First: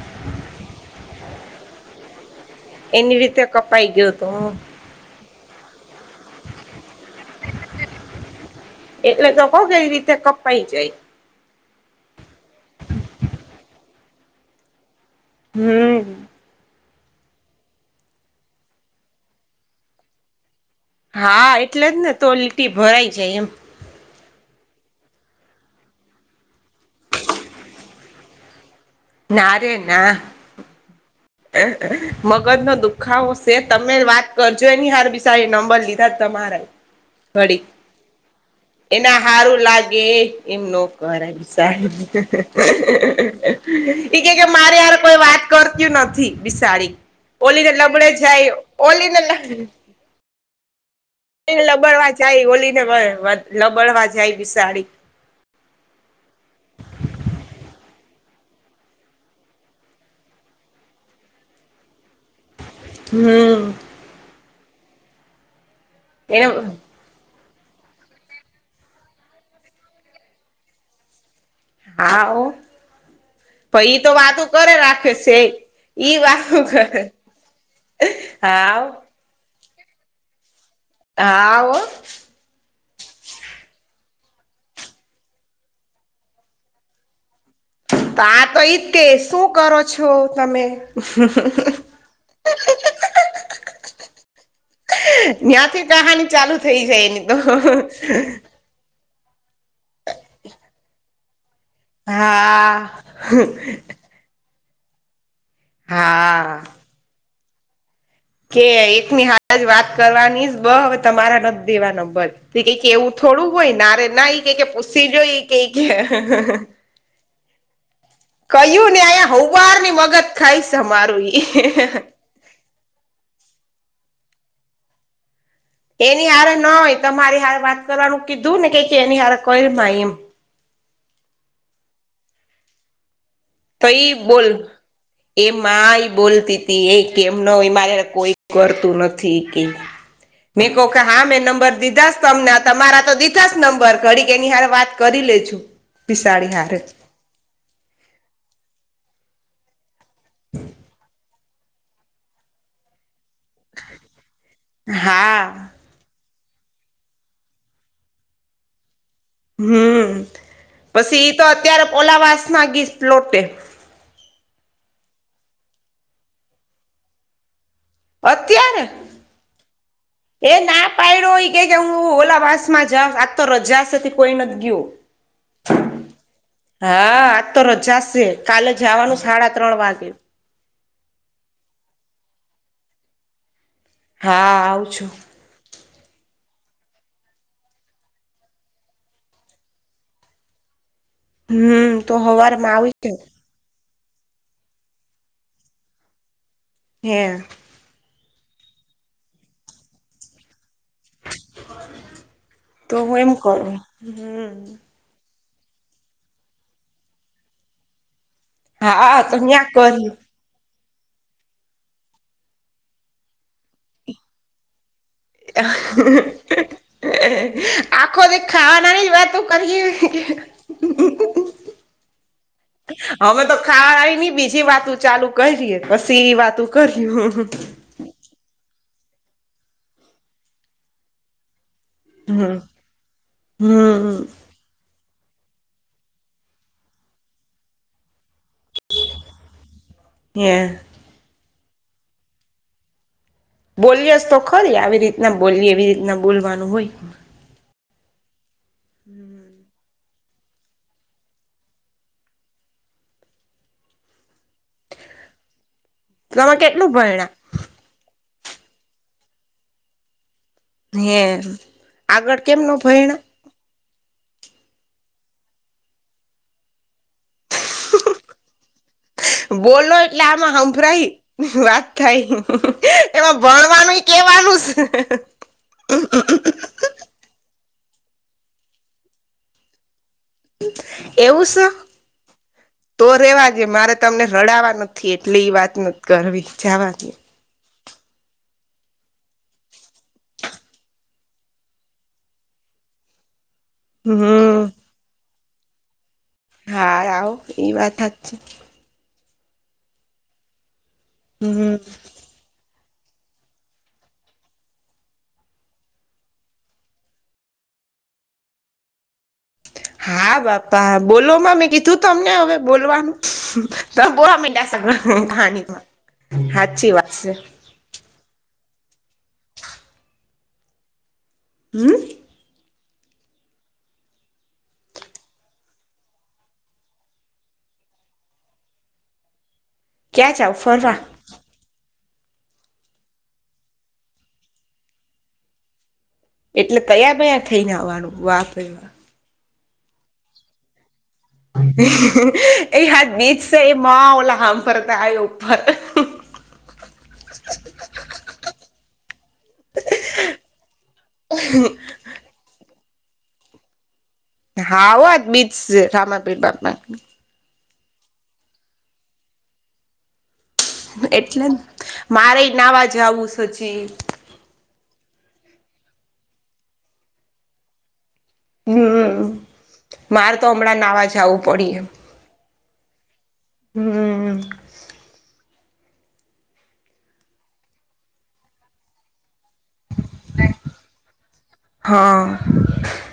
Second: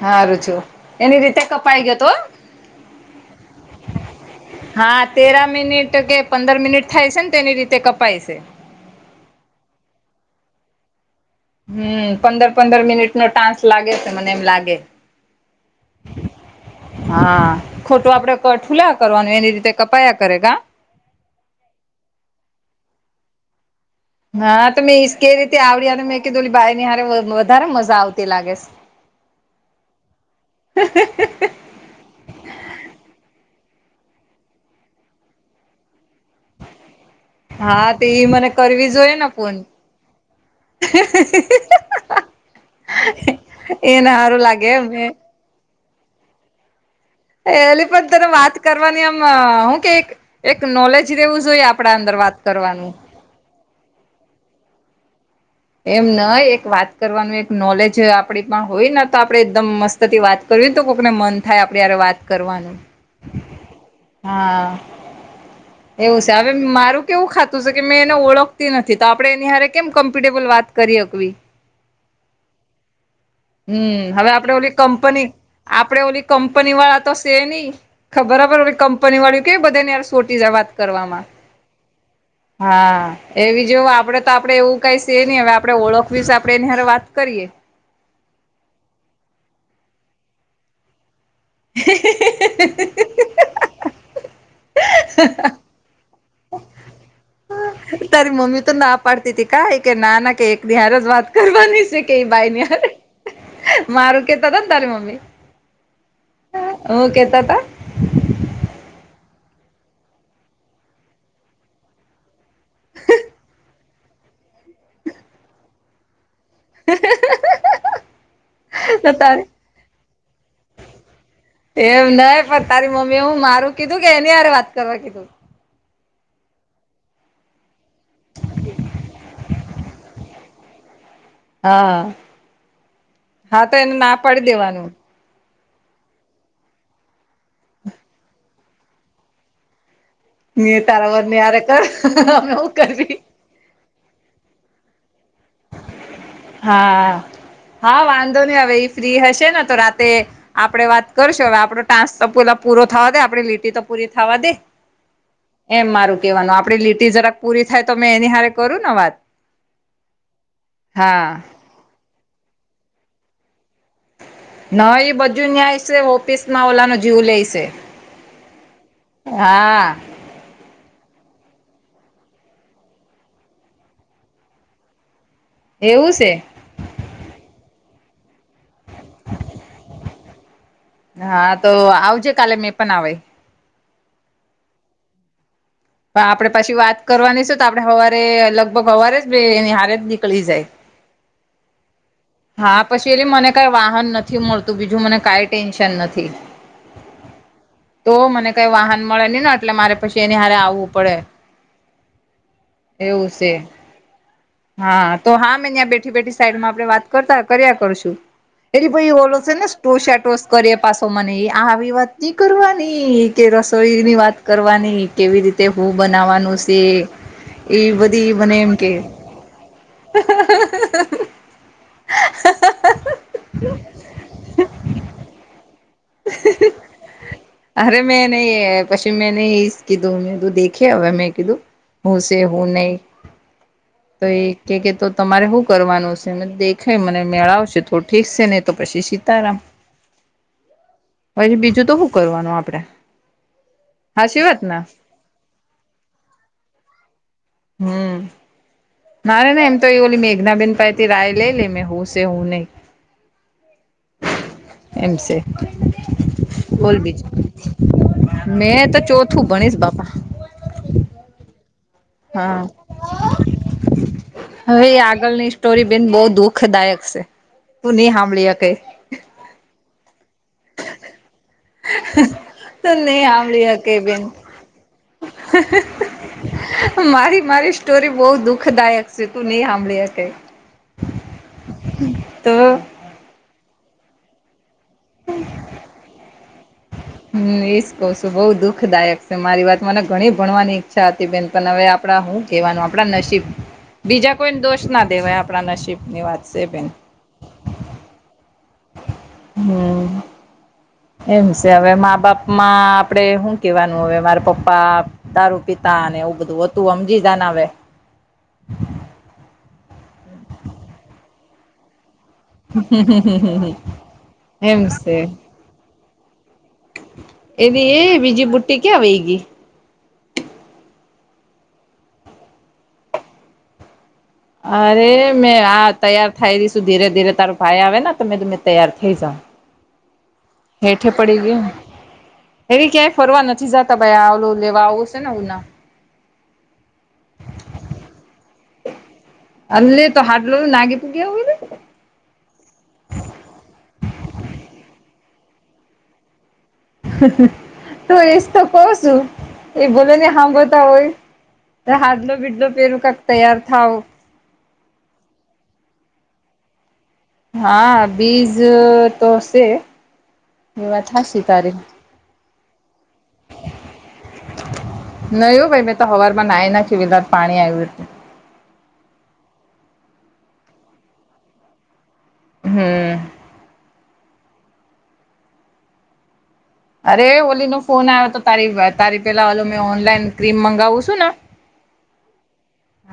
હારું થયું એની રીતે કપાઈ ગયો તો એની રીતે કપાઈ ગયો તો હમ્મ હા તેરા મિનિટ કે પંદર મિનિટ થાય છે ને તેની રીતે કપાય છે. એટલે તો કઉ કઈ રીતે કપાઈ જાય હમ્મ, પંદર પંદર મિનિટ નો ટાસ્ક લાગે છે, મને એમ લાગે હમ્મ. હા, ખોટું આપડે કઠ હું લેવા કરવાનું એની રીતે કપાયા કરે ગા હા, એટલે જ ને તો લીટી ભરાઈ જાય એમ હા, તો મેં ઈજ કે રીતે આવ મેં કીધું બાઈ ની હારે વધારે મજા આવતી લાગે છે. નારેના મગજ નો દુખાવો સે તમે વાત કરજો એની હારે બિસારી નંબર લીધ કર તમારા ઘળ હા તે ઈ મને કરવી જોઈએ એના ને ફોન હારું લાગે એમ ન કરાવ સાહેબ, હા. એ કે કે મારે હારે કોઈ વાત કરતું નથી, બિસાડી ઓલી ને એલી પણ લબડે તને જાય વાત કરવાની ઓલી આમ ને લ- હું કે નોલેજ રેવું લબડવા જાય ઓલી ને લબડવા જાય વિશાળી એમ નઈ એક વાત કરવાનું એક નોલેજ આપડી પણ હોય, ને તો આપડે એકદમ મસ્ત, વાત કરવીને તો કોકને મન થાય આપડી હારે વાત કરવાનું, હમ્મ. હા, એવું છે. એને હવે મારું કેવું ખાતું છે કે મેં એને ઓળખતી નથી, તો આપણે એની હ કેમ કમ્ફર્ટેબલ વાત કરી હકવી? હા હો હમ્મ, હવે આપડે ઓલી એ રાખે કંપની શેઠ આપડે ઈ ઓલી વાતું કંપની કરે વાળા તો છે નઈ ખબરબર ઓ હાવ કંપની વાળી, કે બધાને યાર સોટી જાય વાત કરવામાં, હાવ હો હા, એવી જોવ આપડે તો આપડે એવું, કઈ એ નહી હવે આપડે ઓળખવીશે આપણે એની વાત કરીએ, તો આ તો ઈજતે શું કરો છો? તમે ત્યાં થી કહાની ચાલુ થઈ જાય, એની તો તારી મમ્મી તો ના પાડતી ત કાઈ કે નાના કે એક દિ હાર જ વાત કરવાની, કઈ ભાઈ ન હા મારું કેતા હતા ને તારી મમ્મી હા. હું કેતા તા? કે એકની હાલ જ વાત કરવાની જ બ હવે તમારા નથી દેવા નંબર તે કઈ એવું થોડું હોય નારે નાઈ કઈ પૂસી જોઈ કઈ હ... કહ્યું, ને અહીયા હૌવાર ની મગજ ખાઇ છે મારું ના એ પર તારી મમ્મી એ હું મારું કીધું કે એની હારે વાત કરવા કીધું? એની હારે નઈ, તમારી હારે વાત કરવાનું કીધું ને કે એની હારે કરી ય એમ હા. હા તો એને ઈ ના પાડી બોલ, દેવાનું એમા એ બોલતી તી એ કેમ ન મારી હારે કોઈ કરતું નથી, કે મે ને કહ કે તારા વર હા ની મેં હારે નંબર કર દીધા તમને અમે હું તમારા તો કરવી દીધ પાસ નંબર ઘડી કે એની હારે વાત કરી લે જો. પિસાડી હા હા વાંધો નહી, હવે એ ફ્રી હશે ને તો રાતે આપડે વાત કરશો હવે આપડો ટાંસ તો પેલા પૂરો થવા દે આપે લી- તે તો પૂરી થાવા દે હા એમ મારું કેહેવાનું આપડી લીટી જરાક પૂરી થાય, તો મેં એની હારે કરું ને વાત હમ્મ પછી હા તો અત્યારે ઓલાવાસ ના ગી્લોટે- ના એ બધું ન્યાય છે ઓફિસ માં ઓલા ને જોઈ લે છે. અત્યારે? હા એ ના પાાયડ્યો હોય કે હું ઓલા વાસ માં જાઉં આજ તો રજા હતી કોઈ નથી કેવુ એવું છે? હા આજ તો રજા છે કાલે જવાનું છે હાડા ત્રણ વાગે- હા તો આવજે કાલે મેં પણ આવે હા આવું છું. હા આપડે પછી વાત કરવાની છે તો આપડે સવારે લગભગ હવારે જ એની હારે જ નીકળી જાય હમ્મ હા પછી એલી મને કઈ વાહન નથી મળતું બીજું મને કઈ ટેન્શન નથી. હે તો મને કઈ વાહન મળે હી ને એટલે મારે પછી એની હારે આવું પડે તો હું એવું એમ છે કરું હમ હા તો હા મેં ત્યાં બેઠી બેઠી સાઈડમાં આપડણે વાત કરતા કર્યા કરશું એ હા તો ઓલો છે ને ન્યા ટો કરી શાટો કરીએ પાછો મને આવી વાત ની કરવાની કે રસોઈ ની વાત કરવાની કેવી રીતે હું બનાવવાનું છે એ આખો બધી દ મને એમ કે ખાવાનાની જ વાતો કરીએ હવે તો ખાવા ની બીજી વાતો ચાલુ કરીે પછી વાતો કર્યું અરે મેં નહી પછી મેં નહી કીધું મેધું દે હવે મેં કીધું હું છે હમ હું નહીં હમ તો એ કે કે તો તમારે શું કરવાનું છે દેખાય મને મેળાવશે થોડું ઠીક છે ને તો પછી સીતારામ હે પછી બીજું તો હું કરવાનું આપડે બોલિયેજ તો હાચી વાત ખરી ને આવી રીતના બોલીએ એવી રીતના બોલવાનું હોય હમ્મ ના રે ના એમ તો એ બોલી મે મેઘનાબેન પાઈથી રાય લઈ લે મે હું છે હું નહી એમ છે તમે કેટલું બોલ ભયણા બીજું મેં તો ચોથું ભણીસ બાપા હે આગળ હા કેમનો ભણ્યા? હવે આગળની સ્ટોરી બેન બો દુઃખદાયક છે. તું ની સાંભળી હકે બોલો એટલે આમાં સંભળાય વાત થાય તું નહી એમાં સાંભળી હકે ભણવાનું બેન કેવાનું છે. [unintelligible] મારી મારી સ્ટોરી બો દુઃખદાયક છે તું નહી સાંભળી શકે એવું છે તો તો રેવાજ મારે તમને રડાવા નથી એટલે એ વાત નથી કરવી જવાત હમ્મ એ જ કહ છું બઉુ દુખદાયક છે મારી વાત મને ઘણી ભણવાની ઈચ્છા હતી બેન પણ હવે આપણા હું કેવાનું આપણા નસીબ બીજા કોઈ હમ દોષ ના દેવાય નસીબની હારાઓ એ વાત હાચી. હમ્મ. એમ છે હમ હવે મા બાપમાં આપડે શું કેવાનું હવે મારા પપ્પા દારૂ પિતા અને એવું બધું હતું સમમજી જાને આવે હા બાપા બોલોમાં મેં કીધું તમને હવે બોલવાનું તો બોવા એમ માંડ્યા છે કણીમાં સાચી વાત છે એવી એ બીજી બુટી ક્યા વય ગી હમ્મ. અરે મેં હા તૈયાર થાય રશું ધીરે ધીરે તારો ભાઈ આવે ને તમે તમે તૈયાર થઇ જાવ ક્યાં જાવ ફરવા? હેઠે પડી ગય, એવી ક્યાંય ફરવા નથી જતા ભાઈ આવલો લેવા આવો છે ને ઉના એટલે તૈયાર બિયાર થઈને આવાનું વા ભાઈ વા લે તો [unintelligible] લાગી તો ગયા હોય ને એ હા બીચ એ મા ઓલા હ પરતા આ [unintelligible] તું એશ તો કવ છું. એ ભલે ને હાંભડતા હોય, ત્યાં હાડલો બીડલો પેરું કક તૈયાર થાવ. હા હોજ બીજ છે, રામાપીર બાપા. હા, બીજ તો છે. એ વાત હાચી એટલે તારી મારે નાવા જ આવું હજી નાયુ ભાઈ મેં તો હવાર માં નાય નાખ્યું વિલા પાણી આવ્યું એટલે હમ્મ, મારે તો હમણાં નાવા જવું પડીએ હમ્મ. હમ્મ. અરે ઓલી નો ફોન આવ્યો તો તારી, તારી પેલા ઓલો મેં ઓનલાઈન ક્રીમ મગાવું છું ને. હા.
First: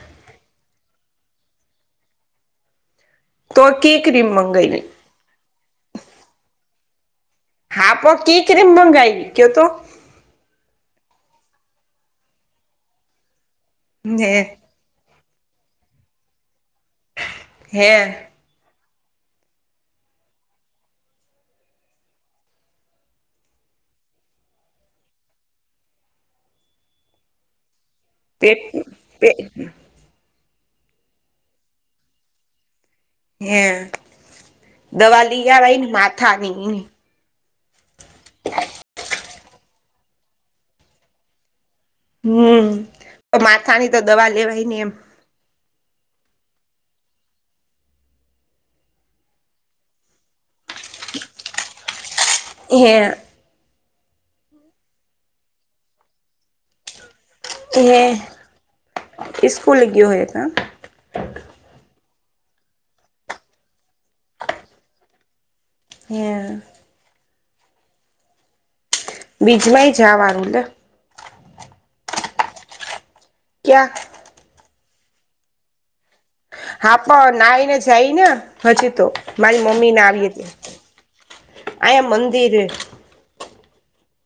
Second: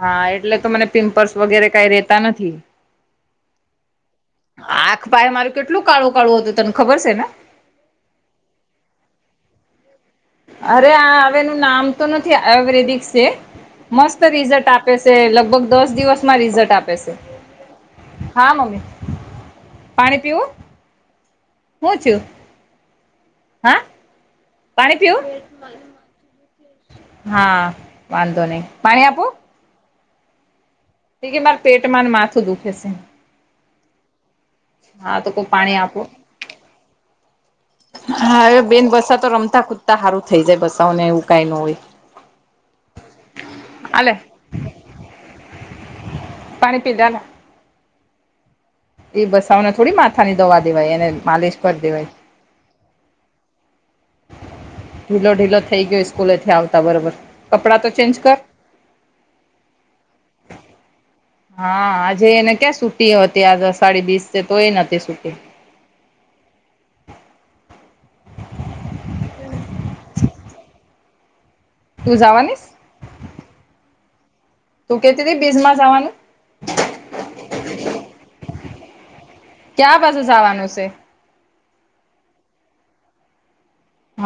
હા, એટલે તો મને પિમ્પલ્સ વગેરે કઈ રેતા નથી. તોકી ક્રીમ મગાઈને. [unintelligible] મારું કેટલું કાળું કાળું હતું તને ખબર છે, ને. હા પો કી ક્રીમ મંગાવી કયો તો? અરે આ હવેનું નામ તો નથી, આયુર્વેદિક છે, મસ્ત હે રિઝલ્ટ આપ આપે છે, લગભગ દસ દિવસમાં રિઝલ્ટ આપે છે. હે. હા મમ્મી, પાણી પીવું? હું થયું? હા, પાણી પીવુ? [inaudible] હા. વાંધો એક નહી પાણી આપો બે. કે માર પેટમાંને માથું દુખે છે. હે હા દવા તો કોઈ લી પાણી અવાય ને આપો માથા ની. હા, હવે બેન બસા તો રમતા કુદતા સારું થઈ જાય બસા ને એવું કઈ ન હોય. હમ્મ, તો માથાની તો હાલે દવા લેવાય ને એમ. પાણી પીધા ને એ બસાવને થોડી માથા ની દવા દેવાય એને માલિશ કરી દેવાય. [inaudible] ઢીલો ઢીલો થઈ ગયો સ્કૂલે થી આવતા બરોબર. કપડાં તો ચેન્જ કર [unintelligible] સ્કુલ ગયો એ તો હા આજે એને ક્યાં રજા હતી આ [unintelligible] તો એ [unintelligible] રજા. [unintelligible] [unintelligible] જવાનું ને તું જવાની કયાં તું કહેતી હતી. બીજ માં જવાની હા પણ ના આવી ને જાય ને હમણાં તો મારી મમ્મી ક્યા ને બાજુ આવી હતી. જવાનું છે અંહિયા મંદિરે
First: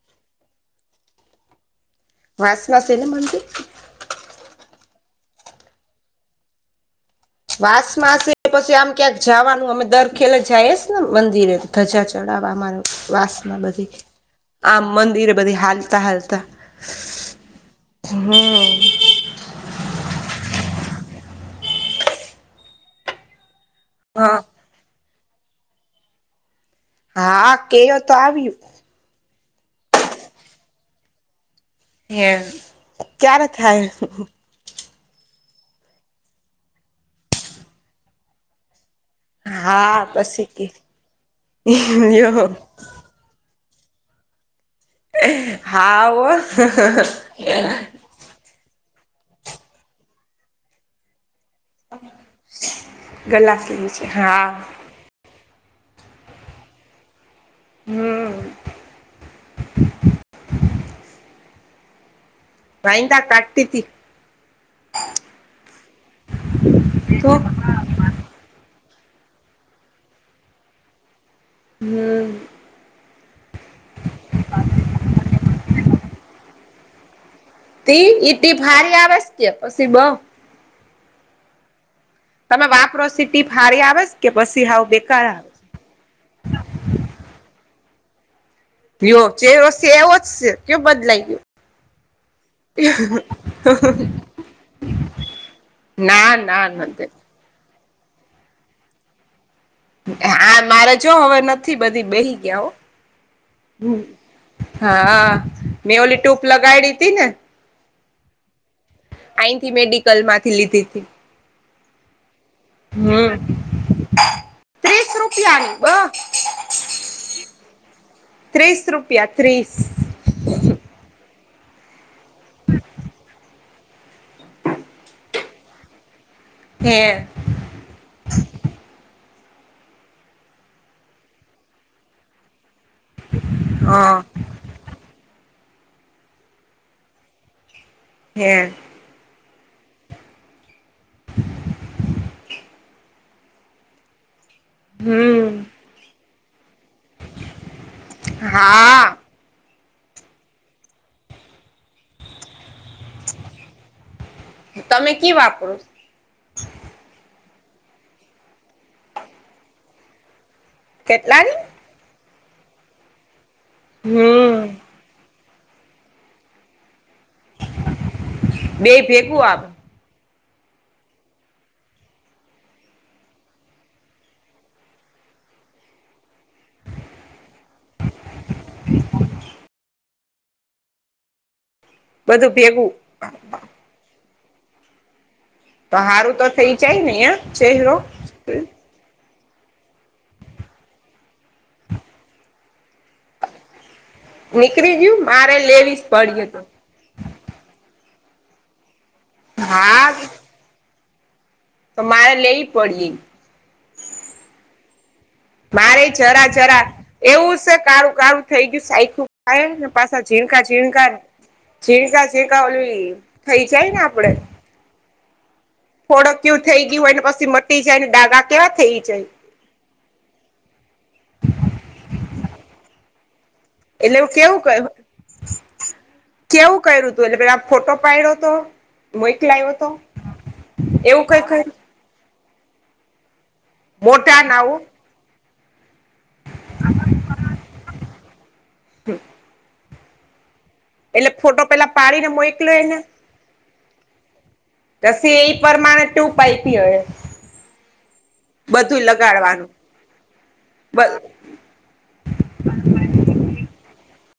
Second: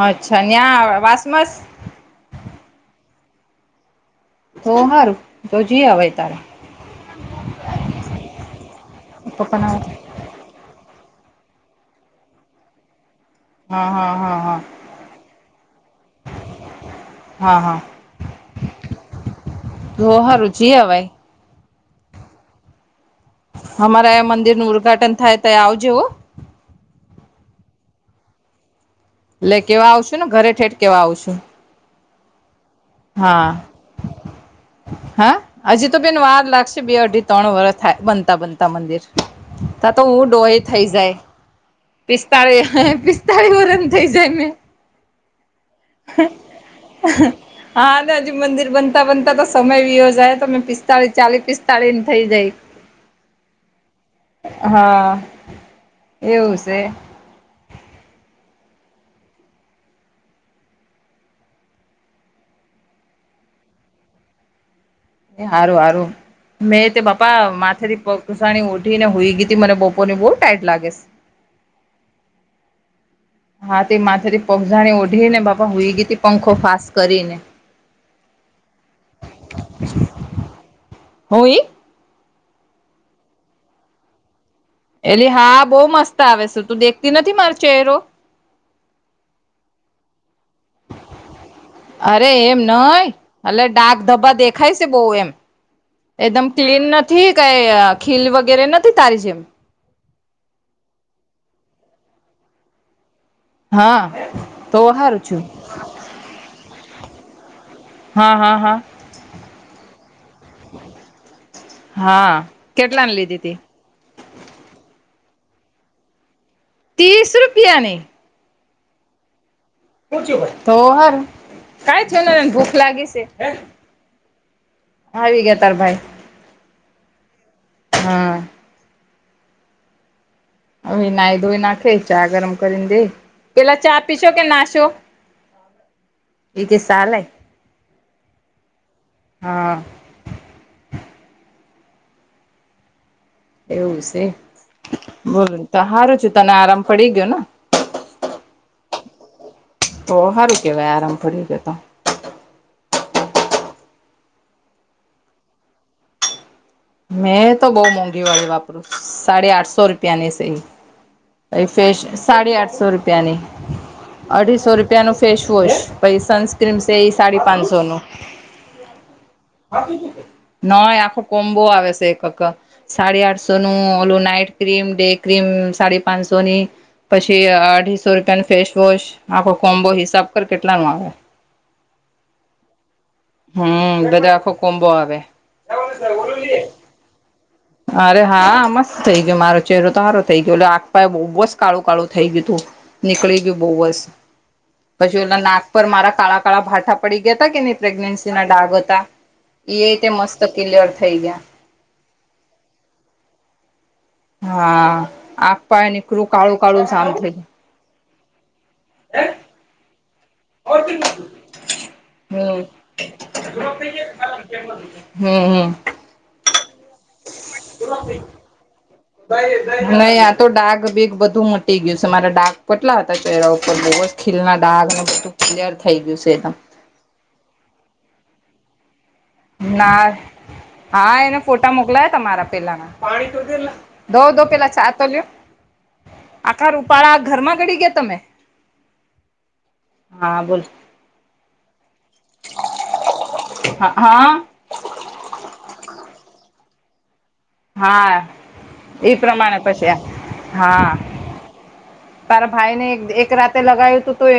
અચ્છા [unintelligible] [unintelligible] અને મંદિર તો સારું તો જઈ આવે તારે. [unintelligible] આમ ક્યાંક પપ્પા જવાનું ના અમે દર ખેલા જઈસ ને મંદિરે ધજા ચડાવ માર [unintelligible] બધી હા હા હા હા આમ મંદિરે બધી હાલતા હાલતા હા હા હમ. તો સારુ જઈ અવાય. અમારે અહિયા હા મંદિરનું ઉદધાટન થાય ત્યારે આવજે હો. હા કહી તો આવી. [unintelligible] કેવા આવશું ને ઘરે સુધી કેવા આવશું. હે ક્યારે હા થાય હા. હજી તો બેન વાર લાગશે બે અઢી ત્રણ વર્ષ થાય મંદિર બનતા. ત્યારે હા તો હુ પછી ડોસી કે થઈ જઈસ, પિસ્તા યો [unintelligible] વર્ષની થઈ જાય ને હા. હો હજુ મંદિર બનતા બનતા તો સમય વીતી જાય તમે પિસ્તાળી પિસતાળીની થઈ જાય. ગલાસ લીધું છે હા હા. એવું છે. હમ. [unintelligible] સારું સારું મેં તે બાપા તો માથેથી [unintelligible] ઉઠી ને સુઈ ગઈ હતી મને બપોરની બહુ [unintelligible] લાગે. હમ. હાથથી તે માથેથી પગજાણી ઓઢી ને બાપા સુઈ ગઈ હતી. પંખો ફાસ કરીને [unintelligible] [unintelligible] તમે વાપરો [unintelligible] એ હા બહુ મસ્ત આવે છે, તું દેખતી નથી મારો ચહેરો. લયો ચેહરો છે એવો જ છે કયો બદલાઈ ગયો. અરે એમ નહી. ડાક ધબા દેખાય છે બહુ એમ ના એકદમ ના ક્લીન નથી, કઈ ખીલ વગેરે નથી તારી જેમ આ મારે જો હવે નથી બધી બેસી ગયા હો. હા તો હા. હારું છું હા. મેં પેલી ટીપ લગાવડી હતી ને હા હા હા અહીથી મેડિકલમાંથી લીધી હતી. હા કેટલાને હમ લીધી તી ત્રીસ રૂપિયાની બ ત્રીસ રૂપિયાની ત્રીસ રૂપિયા ત્રીસ તો હારુ કઈ થયું એને ભૂખ લાગી છે. આવી ગયા તાર ભાઈ, હે હા હવે નાઈ ધોઈ નાખે ચા ગરમ કરીને દે પેલા હ ચા પીસો કે નાશો. ઇ કે ચા લાય હે હા [inaudible] એવું છે બોલો હમ તો હારું થયું તને આરામ પડી ગયો ને હા તો હારું કેવાય આરામ પડી ગયો તો તમે કિ વાપરો મેં તો બૌ મોંઘી વાળી વાપરું સાડી આઠસો રૂપિયા ની સીંગ કેટલા ની ફેશ સાડી આઠસો રૂપિયાની અઢીસો હમ રૂપિયાનું ફેશ વોશ પછી સનસ્ક્રીમ્સ તે સાડે પાંશો નું બે ભેગું આવે નય આખો કો બો આવે છે એક ક સાડી આઠસો નું ઓલું નાઈટ ક્રીમ ડે ક્રીમ સાડી પાંસો ની પછી અઢીસો રૂપિયા નું ફેસવોશ આખો કોમ્બો હિસાબ કર કેટલા નું આવે બધું ભેગું હમ બધા આખો કોમબો આવે તો હારું તો થઈ જાય ને યા અરે હા મસ્ત થઈ ગયો મારો ચહેરો તો હારો થઈ ગયો એટલે આગપાય બહુ બસ કાળું કાળું થઈ ગયું તું નીકળી ગયું બહુસ નીકળી પછી ગયું એલા મારે નાક પર લેવી જ મારા કાળા પડી તો કાળા ભાટા પડી ગયા તા કેની પ્રેગ્નેન્સી ના ડાગ હતા એ હા તે મસ્ત ક્લિયર થઈ ગયા તો મારે લેવી પડી હા આંખ પાય મારે નીકળું જરા કાળું જરા કાળું જામ થઈ એવું છે કાળું કાળું થઈ ગયું સાઈખું કારણ કે પાછા ઝીણકા ઝીણકા હમ છીંકા છીંકા ઓલું થઈ જાય ને આપડે [inaudible] હમ હમ થોડકયું થઈ ગયું એને પસ [inaudible] નઈ આ તો ડાઘ બીગ બધું ગયું છે મારા ડાગ કેટલા હતા ચહેરા ઉપર બોસ એટલે ખીલના કેવું કર ડાગને બધું ક્લિયર થઈ ગયું છે એકદમ કેવું કર્યું તુંયે પેલા ફોટો પડ્યો તો મોકલાયો તો ના હા એવું એને કઈ ફોટા કર્યું મોકલાયાતા મારાં પેલાના દો મોટા દો પેલા નાવો ચાર લ્યો આખા ઉપાળા ઘરમાં ઘડી ગયા તમે હમ્મ હા બોલ. એટલે ફોટો પેલા પાડી ને મોકલોયો એને? હ હા. તો સ એ પરમાણે ટું પાયપી હોય. હા એ પ્રમાણે લગાડવાનું પછી હા. બ તારા ભાઈ ને એએક રાતે લગાવું હતું તો